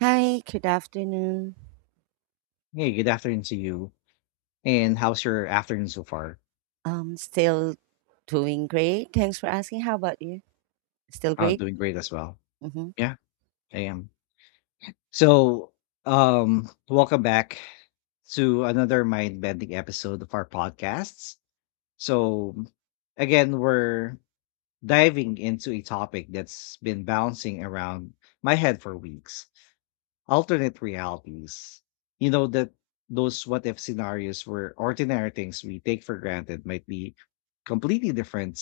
Hi, good afternoon. Hey, good afternoon to you. And how's your afternoon so far? Still doing great. Thanks for asking. How about you? Still Uh, great? doing great as well. hmm Yeah, I am. So, Welcome back to another mind bending episode of our podcasts. So, again, we're diving into a topic that's been bouncing around my head for weeks, alternate realities. You know that those what if scenarios where ordinary things we take for granted might be completely different.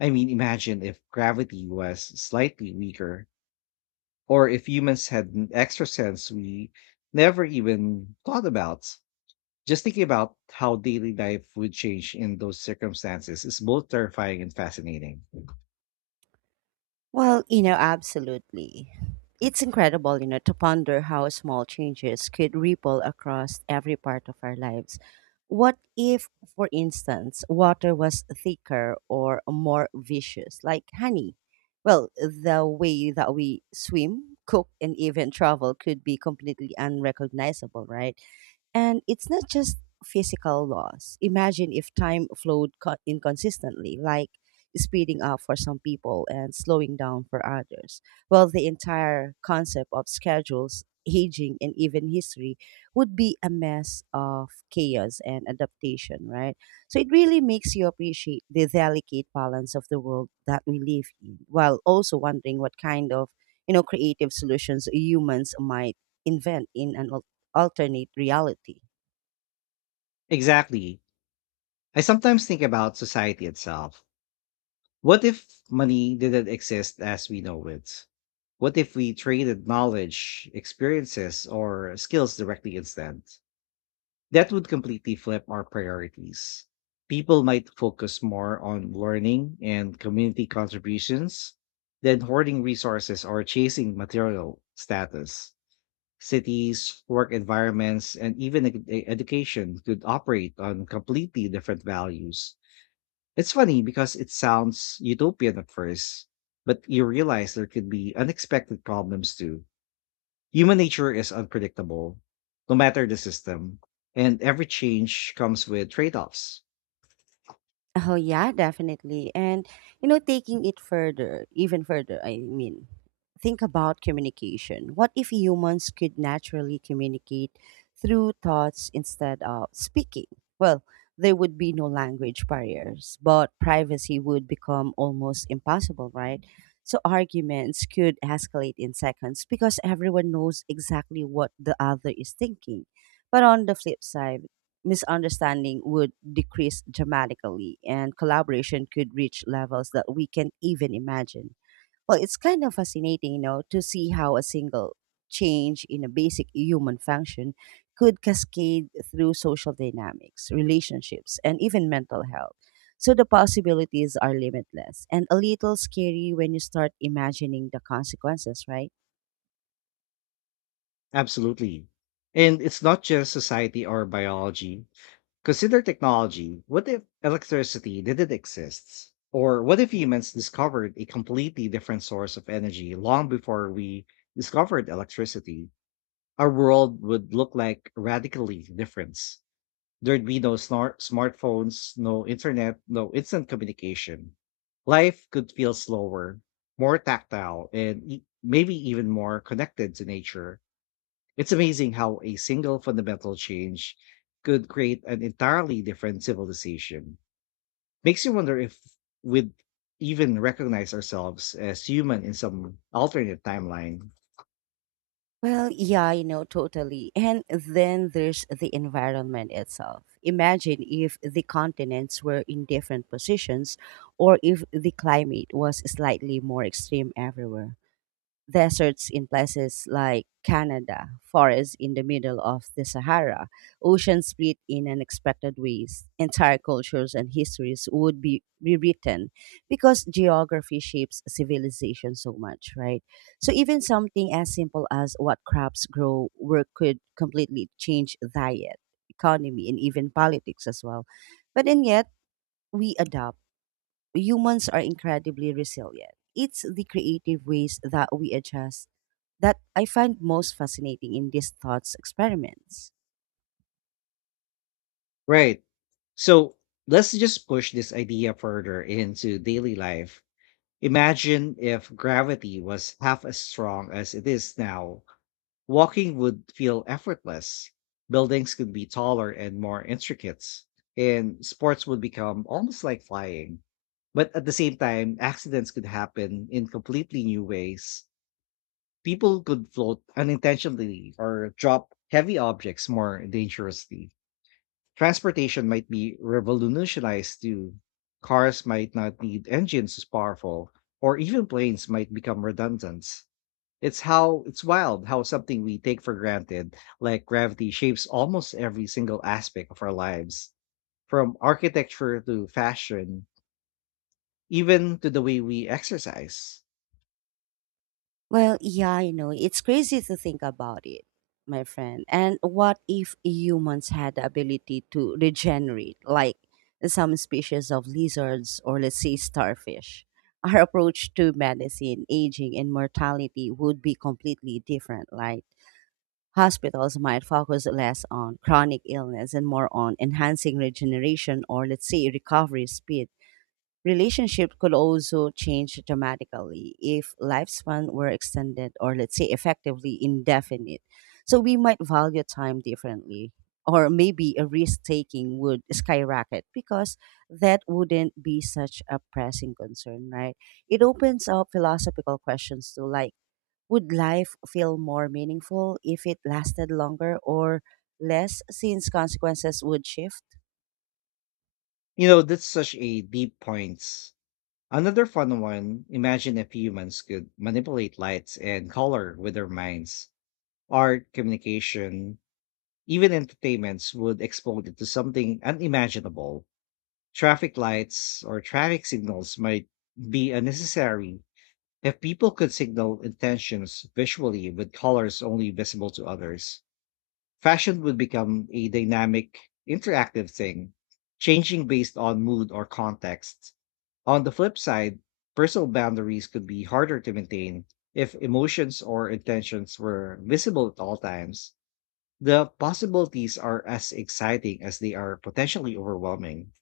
I mean, imagine if gravity was slightly weaker, or if humans had an extra sense we never even thought about. Just thinking about how daily life would change in those circumstances is both terrifying and fascinating. Well, you know, absolutely. It's incredible, you know, to ponder how small changes could ripple across every part of our lives. What if, for instance, water was thicker or more viscous, like honey? Well, the way that we swim, cook, and even travel could be completely unrecognizable, right? And it's not just physical loss. Imagine if time flowed inconsistently, like speeding up for some people and slowing down for others. Well, the entire concept of schedules, aging, and even history would be a mess of chaos and adaptation, right? So it really makes you appreciate the delicate balance of the world that we live in, while also wondering what kind of creative solutions humans might invent in an alternate reality. Exactly. I sometimes think about society itself. What if money didn't exist as we know it? What if we traded knowledge, experiences, or skills directly instead? That would completely flip our priorities. People might focus more on learning and community contributions than hoarding resources or chasing material status. Cities, work environments, and even education could operate on completely different values. It's funny because it sounds utopian at first, but you realize there could be unexpected problems too. Human nature is unpredictable, no matter the system, and every change comes with trade offs. Oh yeah, definitely. And you know, taking it further, even further, I mean, think about communication. What if humans could naturally communicate through thoughts instead of speaking? Well, there would be no language barriers, but privacy would become almost impossible, right? So arguments could escalate in seconds because everyone knows exactly what the other is thinking. But on the flip side, misunderstanding would decrease dramatically and collaboration could reach levels that we can even imagine. Well, it's kind of fascinating, you know, to see how a single change in a basic human function could cascade through social dynamics, relationships, and even mental health. So the possibilities are limitless and a little scary when you start imagining the consequences, right? Absolutely. And it's not just society or biology. Consider technology. What if electricity didn't exist? Or what if humans discovered a completely different source of energy long before we discovered electricity? Our world would look like radically different. There'd be no smartphones, no internet, no instant communication. Life could feel slower, more tactile, and maybe even more connected to nature. It's amazing how a single fundamental change could create an entirely different civilization. Makes you wonder if we'd even recognize ourselves as human in some alternate timeline. Well, yeah, you know, totally. And then there's the environment itself. Imagine if the continents were in different positions or if the climate was slightly more extreme everywhere deserts in places like Canada, forests in the middle of the Sahara, oceans split in unexpected ways, entire cultures and histories would be rewritten because geography shapes civilization so much, right? So even something as simple as what crops grow where could completely change diet, economy, and even politics as well. But and yet we adapt. Humans are incredibly resilient. It's the creative ways that we adjust that I find most fascinating in these thoughts experiments. Right. So let's just push this idea further into daily life. Imagine if gravity was half as strong as it is now. Walking would feel effortless. Buildings could be taller and more intricate. And sports would become almost like flying. But at the same time, accidents could happen in completely new ways. People could float unintentionally or drop heavy objects more dangerously. Transportation might be revolutionized too. Cars might not need engines as powerful, or even planes might become redundant. It's wild how something we take for granted, like gravity, shapes almost every single aspect of our lives, from architecture to fashion, even to the way we exercise. Well, yeah, I know. It's crazy to think about it, my friend. And what if humans had the ability to regenerate, like some species of lizards or, let's say, starfish? Our approach to medicine, aging, and mortality would be completely different, right? Hospitals might focus less on chronic illness and more on enhancing regeneration or, let's say, recovery speed. Relationships could also change dramatically if lifespan were extended or, let's say, effectively indefinite. So we might value time differently. Or maybe a risk taking would skyrocket because that wouldn't be such a pressing concern, right? It opens up philosophical questions too, like, would life feel more meaningful if it lasted longer or less since consequences would shift? You know, that's such a deep point. Another fun one, imagine if humans could manipulate lights and color with their minds: art, communication, even entertainments would explode into something unimaginable. Traffic lights or traffic signals might be unnecessary if people could signal intentions visually with colors only visible to others. Fashion would become a dynamic, interactive thing, changing based on mood or context. On the flip side, personal boundaries could be harder to maintain if emotions or intentions were visible at all times. The possibilities are as exciting as they are potentially overwhelming.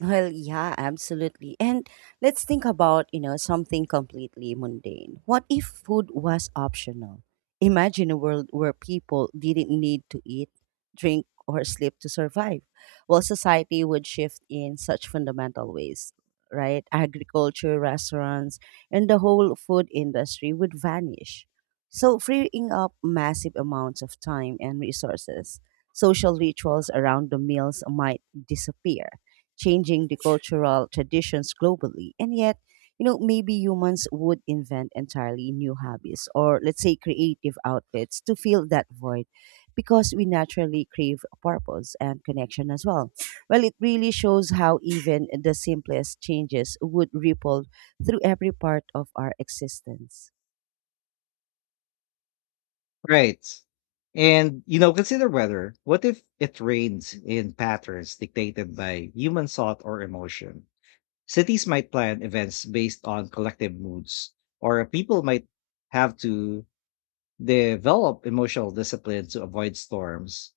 Well, yeah, absolutely. And let's think about, you know, something completely mundane. What if food was optional? Imagine a world where people didn't need to eat, drink, or sleep to survive. Well, society would shift in such fundamental ways, right? Agriculture, restaurants, and the whole food industry would vanish. So, freeing up massive amounts of time and resources, social rituals around the meals might disappear changing the cultural traditions globally. And yet, you know, maybe humans would invent entirely new hobbies or let's say creative outlets to fill that void because we naturally crave purpose and connection as well. Well, it really shows how even the simplest changes would ripple through every part of our existence. Right. And, you know, consider weather. What if it rains in patterns dictated by human thought or emotion? Cities might plan events based on collective moods, or people might have to develop emotional discipline to avoid storms.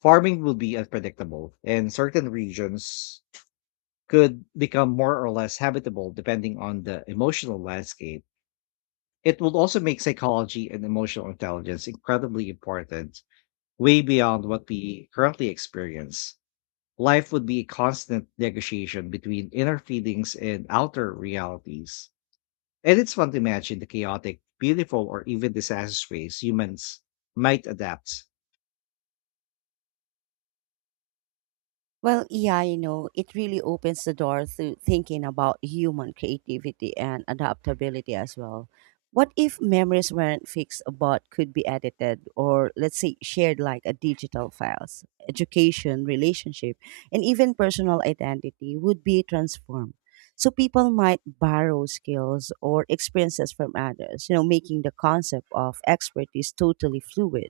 Farming will be unpredictable, and certain regions could become more or less habitable depending on the emotional landscape. It will also make psychology and emotional intelligence incredibly important, way beyond what we currently experience. Life would be a constant negotiation between inner feelings and outer realities. And it's fun to imagine the chaotic, beautiful, or even disastrous ways humans might adapt. Well, yeah, you know, it really opens the door to thinking about human creativity and adaptability as well. What if memories weren't fixed but could be edited or, let's say, shared like a digital files? Education, relationship, and even personal identity would be transformed. So people might borrow skills or experiences from others, you know, making the concept of expertise totally fluid.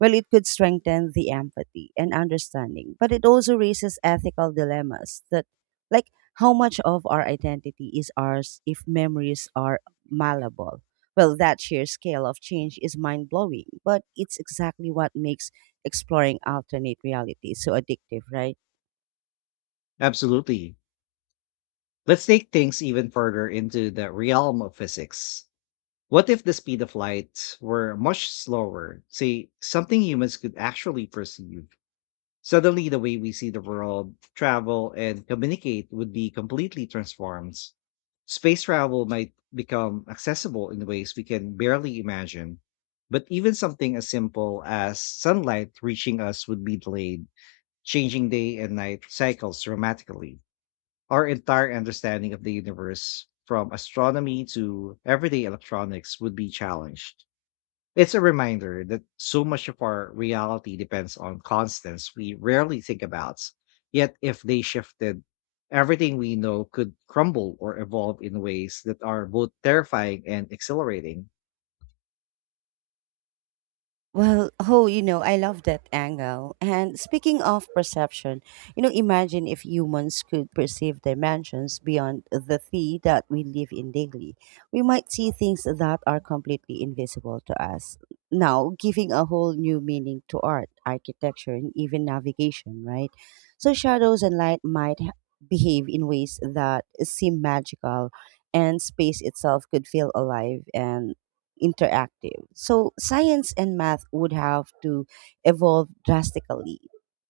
Well, it could strengthen the empathy and understanding, but it also raises ethical dilemmas that, like, how much of our identity is ours if memories are malleable? Well, that sheer scale of change is mind blowing, but it's exactly what makes exploring alternate realities so addictive, right? Absolutely. Let's take things even further into the realm of physics. What if the speed of light were much slower, say something humans could actually perceive? Suddenly, the way we see the world, travel, and communicate would be completely transformed. Space travel might become accessible in ways we can barely imagine. But even something as simple as sunlight reaching us would be delayed, changing day and night cycles dramatically. Our entire understanding of the universe, from astronomy to everyday electronics, would be challenged. It's a reminder that so much of our reality depends on constants we rarely think about. Yet, if they shifted, everything we know could crumble or evolve in ways that are both terrifying and exhilarating. Well, oh, you know, I love that angle. And speaking of perception, you know, imagine if humans could perceive dimensions beyond the three that we live in daily. We might see things that are completely invisible to us. Now, giving a whole new meaning to art, architecture, and even navigation, right? So, shadows and light might behave in ways that seem magical, and space itself could feel alive and interactive. So science and math would have to evolve drastically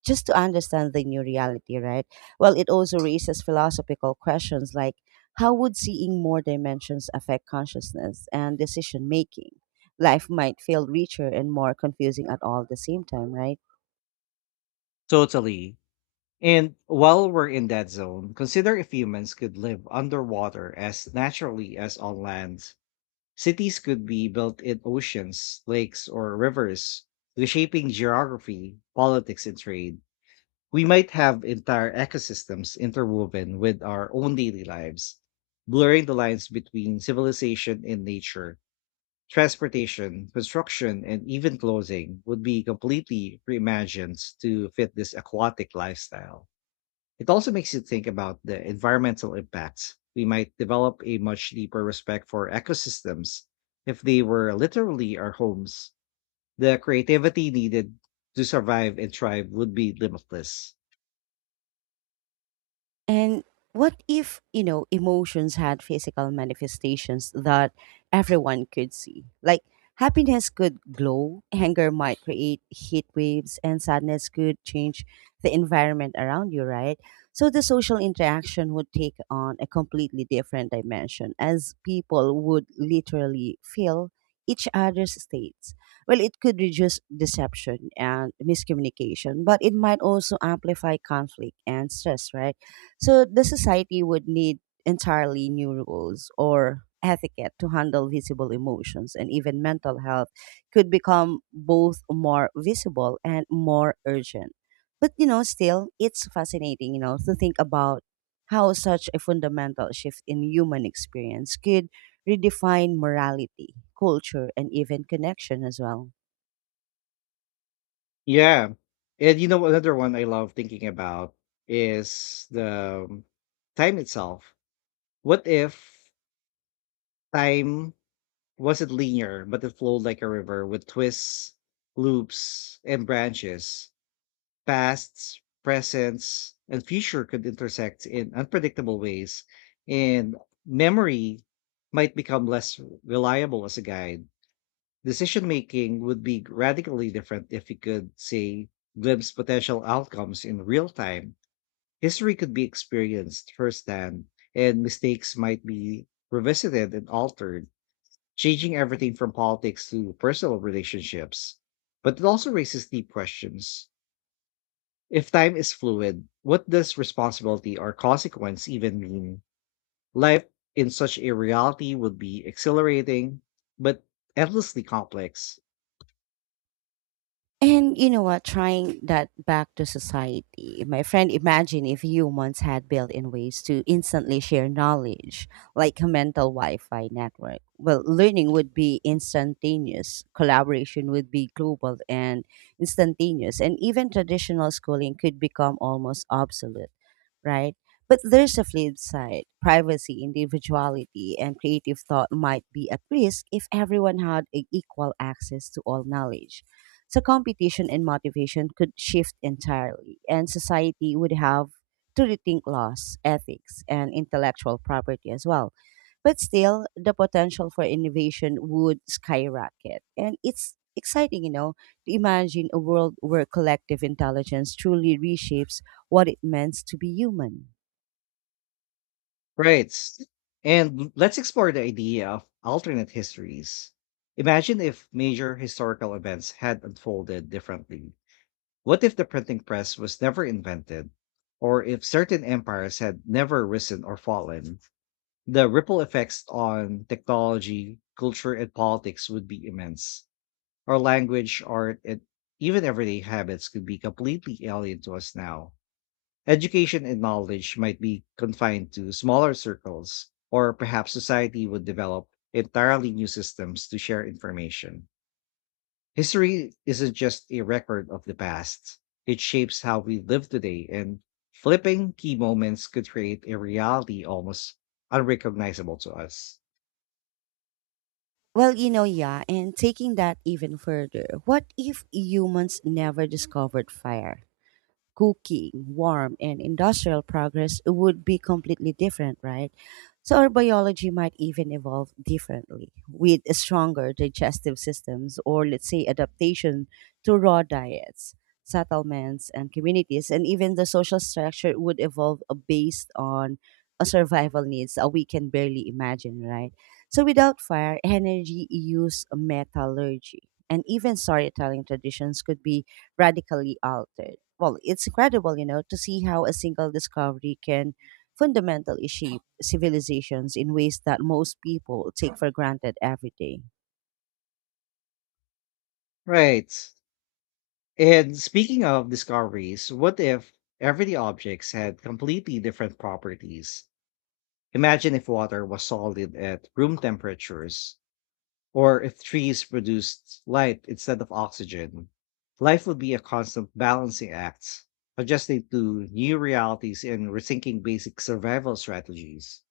just to understand the new reality, right? Well, it also raises philosophical questions like how would seeing more dimensions affect consciousness and decision making? Life might feel richer and more confusing at all the same time, right? Totally. And while we're in that zone, consider if humans could live underwater as naturally as on land. Cities could be built in oceans, lakes, or rivers, reshaping geography, politics, and trade. We might have entire ecosystems interwoven with our own daily lives, blurring the lines between civilization and nature. Transportation, construction, and even clothing would be completely reimagined to fit this aquatic lifestyle. It also makes you think about the environmental impacts. We might develop a much deeper respect for ecosystems if they were literally our homes. The creativity needed to survive and thrive would be limitless. And what if, you know, emotions had physical manifestations that everyone could see? Like happiness could glow, anger might create heat waves, and sadness could change the environment around you, right? So the social interaction would take on a completely different dimension as people would literally feel each other's states. Well, it could reduce deception and miscommunication, but it might also amplify conflict and stress, right? So the society would need entirely new rules or etiquette to handle visible emotions and even mental health could become both more visible and more urgent. But you know, still it's fascinating, you know, to think about how such a fundamental shift in human experience could redefine morality, culture, and even connection as well. Yeah. And you know another one I love thinking about is the time itself. What if time wasn't linear, but it flowed like a river with twists, loops, and branches? Pasts, presents, and future could intersect in unpredictable ways, and memory might become less reliable as a guide. Decision making would be radically different if we could, say, glimpse potential outcomes in real time. History could be experienced firsthand, and mistakes might be revisited and altered, changing everything from politics to personal relationships. But it also raises deep questions. If time is fluid, what does responsibility or consequence even mean? Life in such a reality would be exhilarating, but endlessly complex. And you know what? Trying that back to society. My friend, imagine if humans had built in ways to instantly share knowledge, like a mental Wi Fi network. Well, learning would be instantaneous, collaboration would be global and instantaneous, and even traditional schooling could become almost obsolete right? But there's a flip side. Privacy, individuality, and creative thought might be at risk if everyone had equal access to all knowledge. So competition and motivation could shift entirely, and society would have to rethink laws, ethics, and intellectual property as well. But still, the potential for innovation would skyrocket. And it's exciting, you know, to imagine a world where collective intelligence truly reshapes what it means to be human. Right. And let's explore the idea of alternate histories. Imagine if major historical events had unfolded differently. What if the printing press was never invented? Or if certain empires had never risen or fallen? The ripple effects on technology, culture, and politics would be immense. Our language, art, and even everyday habits could be completely alien to us now. Education and knowledge might be confined to smaller circles, or perhaps society would develop entirely new systems to share information. History isn't just a record of the past, it shapes how we live today, and flipping key moments could create a reality almost unrecognizable to us. Well, you know, yeah, and taking that even further, what if humans never discovered fire? Cooking, warm, and industrial progress would be completely different, right? So our biology might even evolve differently with stronger digestive systems or, let's say, adaptation to raw diets, settlements, and communities. And even the social structure would evolve based on a survival needs we can barely imagine, right? So without fire, energy use, metallurgy, and even storytelling traditions could be radically altered. Well, it's incredible, you know, to see how a single discovery can fundamentally shape civilizations in ways that most people take for granted every day. Right. And speaking of discoveries, what if everyday objects had completely different properties? Imagine if water was solid at room temperatures, or if trees produced light instead of oxygen. Life would be a constant balancing act, adjusting to new realities and rethinking basic survival strategies.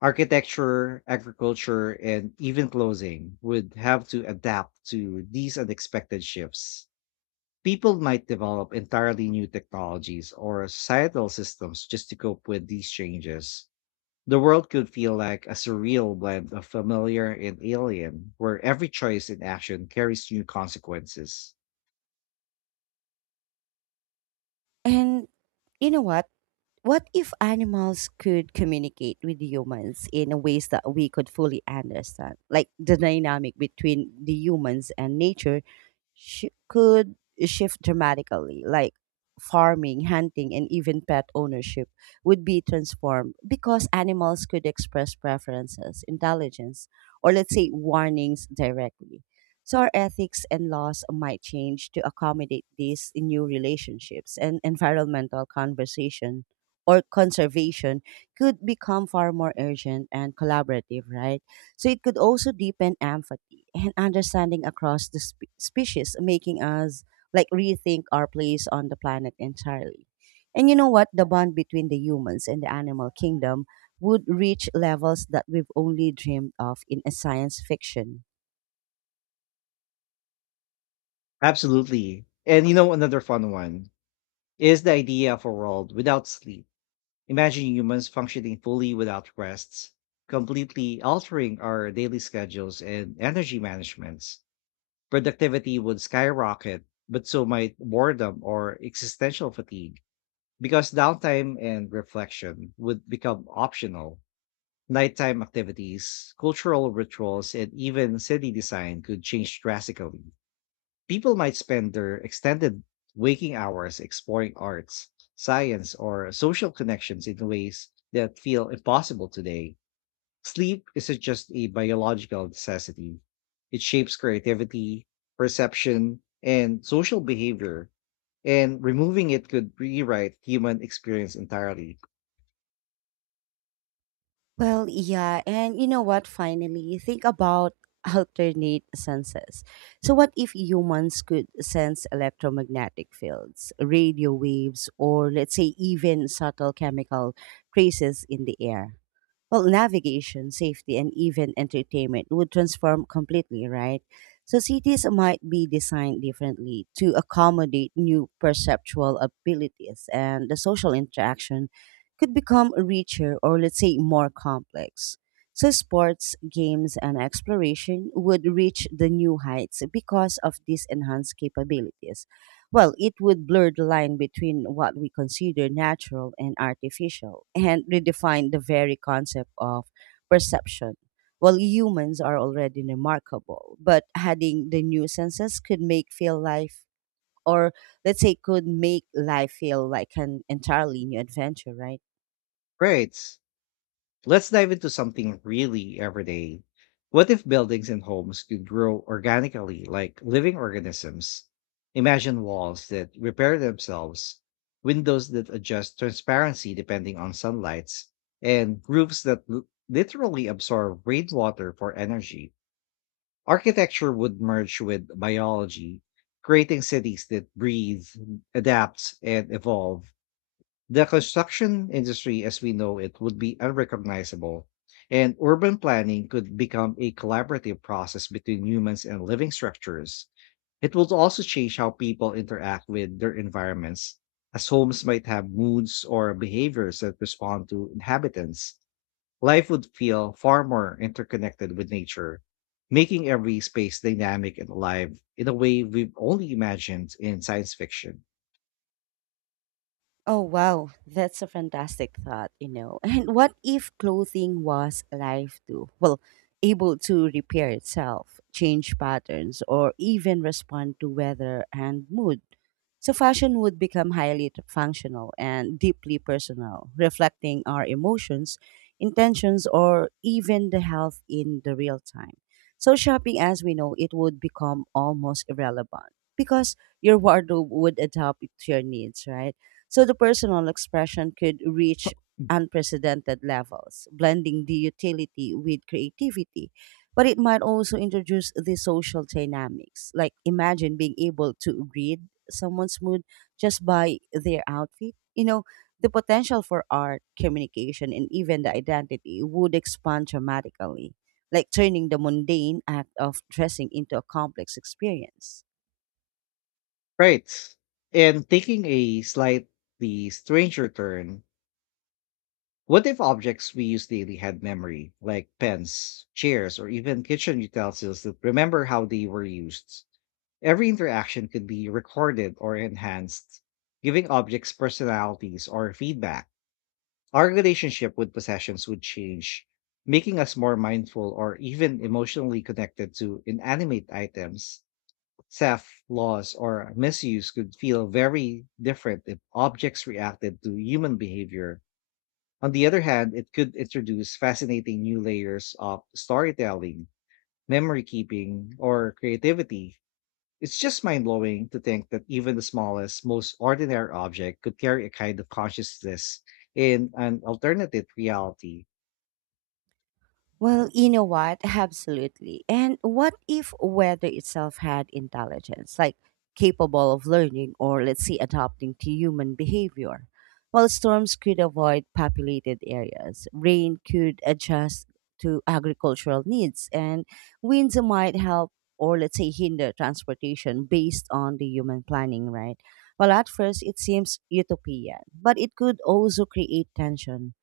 Architecture, agriculture, and even clothing would have to adapt to these unexpected shifts. People might develop entirely new technologies or societal systems just to cope with these changes. The world could feel like a surreal blend of familiar and alien, where every choice and action carries new consequences. And you know what? What if animals could communicate with humans in ways that we could fully understand? Like the dynamic between the humans and nature could shift dramatically, like farming, hunting, and even pet ownership would be transformed because animals could express preferences, intelligence, or let's say warnings directly. So our ethics and laws might change to accommodate these new relationships and environmental conversation or conservation could become far more urgent and collaborative, right? So it could also deepen empathy and understanding across the species, making us like rethink our place on the planet entirely. And you know what? The bond between the humans and the animal kingdom would reach levels that we've only dreamed of in a science fiction. Absolutely. And you know, another fun one is the idea of a world without sleep. Imagine humans functioning fully without rests, completely altering our daily schedules and energy managements. Productivity would skyrocket, but so might boredom or existential fatigue, because downtime and reflection would become optional. Nighttime activities, cultural rituals, and even city design could change drastically. People might spend their extended waking hours exploring arts, science, or social connections in ways that feel impossible today. Sleep isn't just a biological necessity, it shapes creativity, perception, and social behavior, and removing it could rewrite human experience entirely. Well, yeah, and you know what? Finally, think about alternate senses. So, what if humans could sense electromagnetic fields, radio waves, or let's say even subtle chemical traces in the air? Well, navigation, safety, and even entertainment would transform completely, right? So cities might be designed differently to accommodate new perceptual abilities, and the social interaction could become richer or, let's say, more complex. So sports, games, and exploration would reach the new heights because of these enhanced capabilities well, it would blur the line between what we consider natural and artificial and redefine the very concept of perception. Well, humans are already remarkable, but adding the new senses could make feel life, or let's say, could make life feel like an entirely new adventure, right? Right. Let's dive into something really everyday. What if buildings and homes could grow organically like living organisms? Imagine walls that repair themselves, windows that adjust transparency depending on sunlights, and roofs that literally absorb rainwater for energy. Architecture would merge with biology, creating cities that breathe, adapt, and evolve. The construction industry as we know it would be unrecognizable, and urban planning could become a collaborative process between humans and living structures. It would also change how people interact with their environments, as homes might have moods or behaviors that respond to inhabitants. Life would feel far more interconnected with nature, making every space dynamic and alive in a way we've only imagined in science fiction. Oh, wow. That's a fantastic thought, you know. And what if clothing was alive too? Well, able to repair itself, change patterns, or even respond to weather and mood. So, fashion would become highly functional and deeply personal, reflecting our emotions, intentions, or even the health in the real time. So, shopping as we know it would become almost irrelevant because your wardrobe would adapt to your needs, right? So the personal expression could reach unprecedented levels, blending the utility with creativity. But it might also introduce the social dynamics. Like imagine being able to read someone's mood just by their outfit. You know, the potential for art, communication, and even the identity would expand dramatically, like turning the mundane act of dressing into a complex experience. Right. And taking a slightly stranger turn, what if objects we use daily had memory, like pens, chairs, or even kitchen utensils that remember how they were used? Every interaction could be recorded or enhanced, giving objects personalities or feedback. Our relationship with possessions would change, making us more mindful or even emotionally connected to inanimate items. Theft, loss, or misuse could feel very different if objects reacted to human behavior. On the other hand, it could introduce fascinating new layers of storytelling, memory keeping, or creativity. It's just mind blowing to think that even the smallest, most ordinary object could carry a kind of consciousness in an alternative reality. Well, you know what? Absolutely. And what if weather itself had intelligence, like capable of learning or, let's say, adapting to human behavior? Well, storms could avoid populated areas, rain could adjust to agricultural needs, and winds might help or, let's say, hinder transportation based on the human planning, right? Well, at first, it seems utopian, but it could also create tension.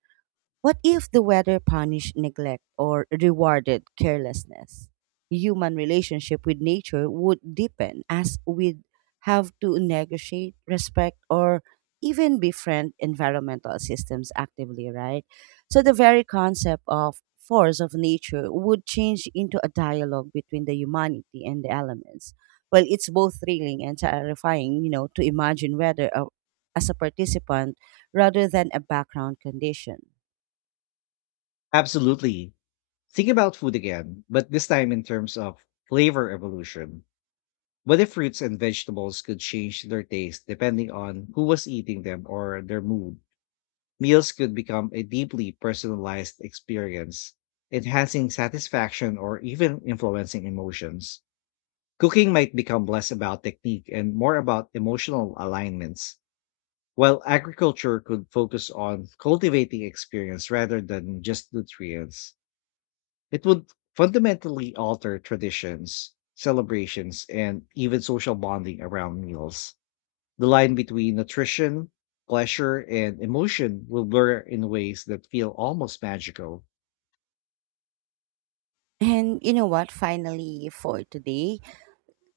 What if the weather punished neglect or rewarded carelessness? Human relationship with nature would deepen as we'd have to negotiate, respect, or even befriend environmental systems actively, right? So the very concept of force of nature would change into a dialogue between the humanity and the elements. Well, it's both thrilling and terrifying, you know, to imagine weather as a participant rather than a background condition. Absolutely. Think about food again, but this time in terms of flavor evolution. What if fruits and vegetables could change their taste depending on who was eating them or their mood? Meals could become a deeply personalized experience, enhancing satisfaction or even influencing emotions. Cooking might become less about technique and more about emotional alignments, while agriculture could focus on cultivating experience rather than just nutrients. It would fundamentally alter traditions, celebrations, and even social bonding around meals. The line between nutrition, pleasure, and emotion will blur in ways that feel almost magical. And you know what? Finally, for today,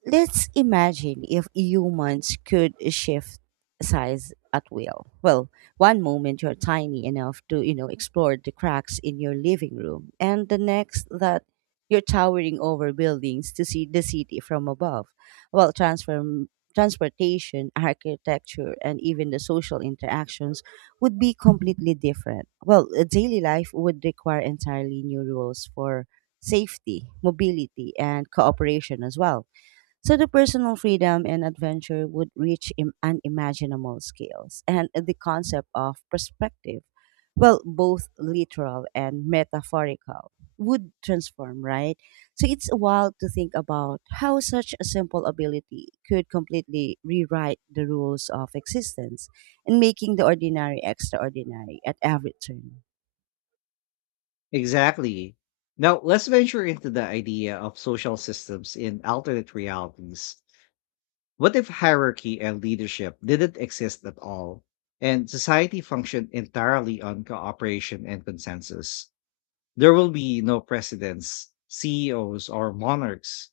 let's imagine if humans could shift size at will. Well, one moment you're tiny enough to, you know, explore the cracks in your living room, and the next that you're towering over buildings to see the city from above. Well, transform transportation, architecture, and even the social interactions would be completely different. Well, daily life would require entirely new rules for safety, mobility, and cooperation as well, so the personal freedom and adventure would reach unimaginable scales, and the concept of perspective, well, both literal and metaphorical, would transform, right? So it's wild to think about how such a simple ability could completely rewrite the rules of existence and making the ordinary extraordinary at every turn. Exactly. Now, let's venture into the idea of social systems in alternate realities. What if hierarchy and leadership didn't exist at all, and society functioned entirely on cooperation and consensus? There will be no presidents, CEOs, or monarchs.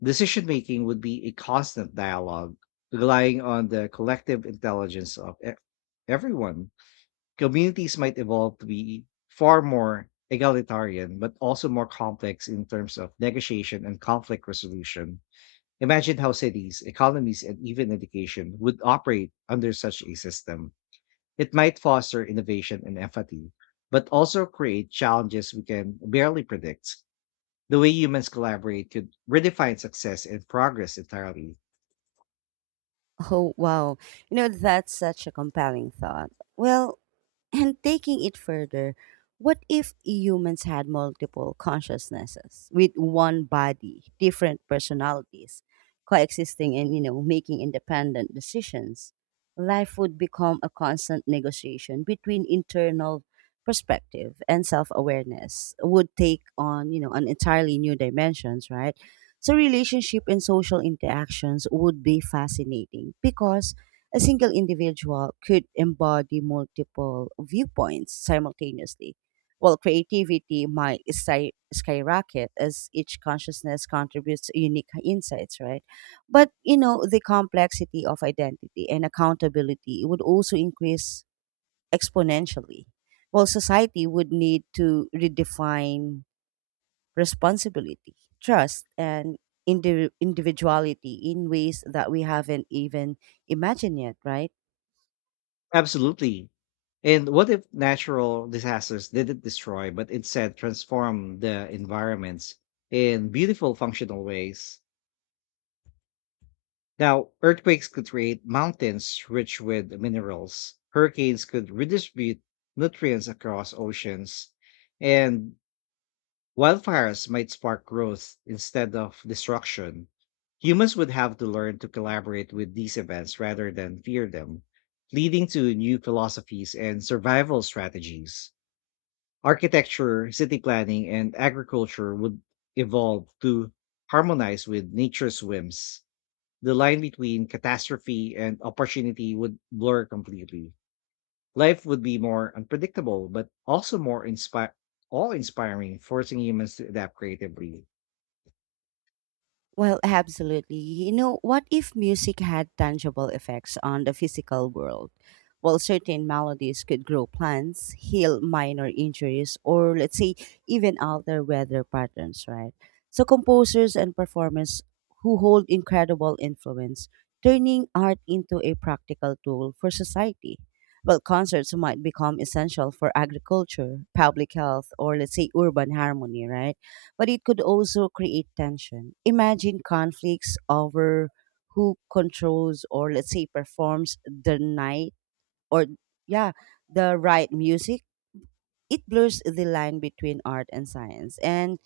Decision making would be a constant dialogue, relying on the collective intelligence of everyone. Communities might evolve to be far more egalitarian, but also more complex in terms of negotiation and conflict resolution. Imagine how cities, economies, and even education would operate under such a system. It might foster innovation and empathy, but also create challenges we can barely predict. The way humans collaborate could redefine success and progress entirely. Oh, wow. You know, that's such a compelling thought. Well, and taking it further, what if humans had multiple consciousnesses with one body, different personalities, coexisting and you know making independent decisions? Life would become a constant negotiation between internal perspective, and self-awareness would take on you know an entirely new dimensions, right? So relationship and social interactions would be fascinating because a single individual could embody multiple viewpoints simultaneously, while creativity might skyrocket as each consciousness contributes unique insights, right? But, you know, the complexity of identity and accountability would also increase exponentially, while society would need to redefine responsibility, trust, and individuality in ways that we haven't even imagined yet, right? Absolutely. And what if natural disasters didn't destroy, but instead transform the environments in beautiful, functional ways? Now, earthquakes could create mountains rich with minerals, hurricanes could redistribute nutrients across oceans, and wildfires might spark growth instead of destruction. Humans would have to learn to collaborate with these events rather than fear them, leading to new philosophies and survival strategies. Architecture, city planning, and agriculture would evolve to harmonize with nature's whims. The line between catastrophe and opportunity would blur completely. Life would be more unpredictable, but also more inspiring, all inspiring, forcing humans to adapt creatively. Well, absolutely. You know, what if music had tangible effects on the physical world? Well, certain melodies could grow plants, heal minor injuries, or let's say, even alter weather patterns, right? So, composers and performers who hold incredible influence, turning art into a practical tool for society. Well, concerts might become essential for agriculture, public health, or let's say, urban harmony, right? But it could also create tension. Imagine conflicts over who controls or let's say performs the night or yeah, the right music. It blurs the line between art and science and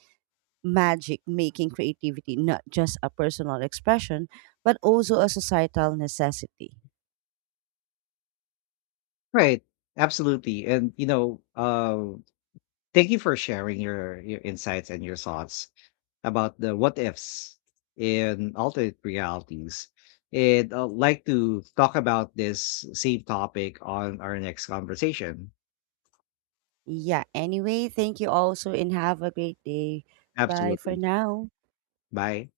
magic, making creativity not just a personal expression, but also a societal necessity. Right. Absolutely. And you know, thank you for sharing your insights and your thoughts about the what ifs in alternate realities. And I'd like to talk about this same topic on our next conversation. Yeah, anyway, thank you also and have a great day. Bye for Absolutely. now. Bye.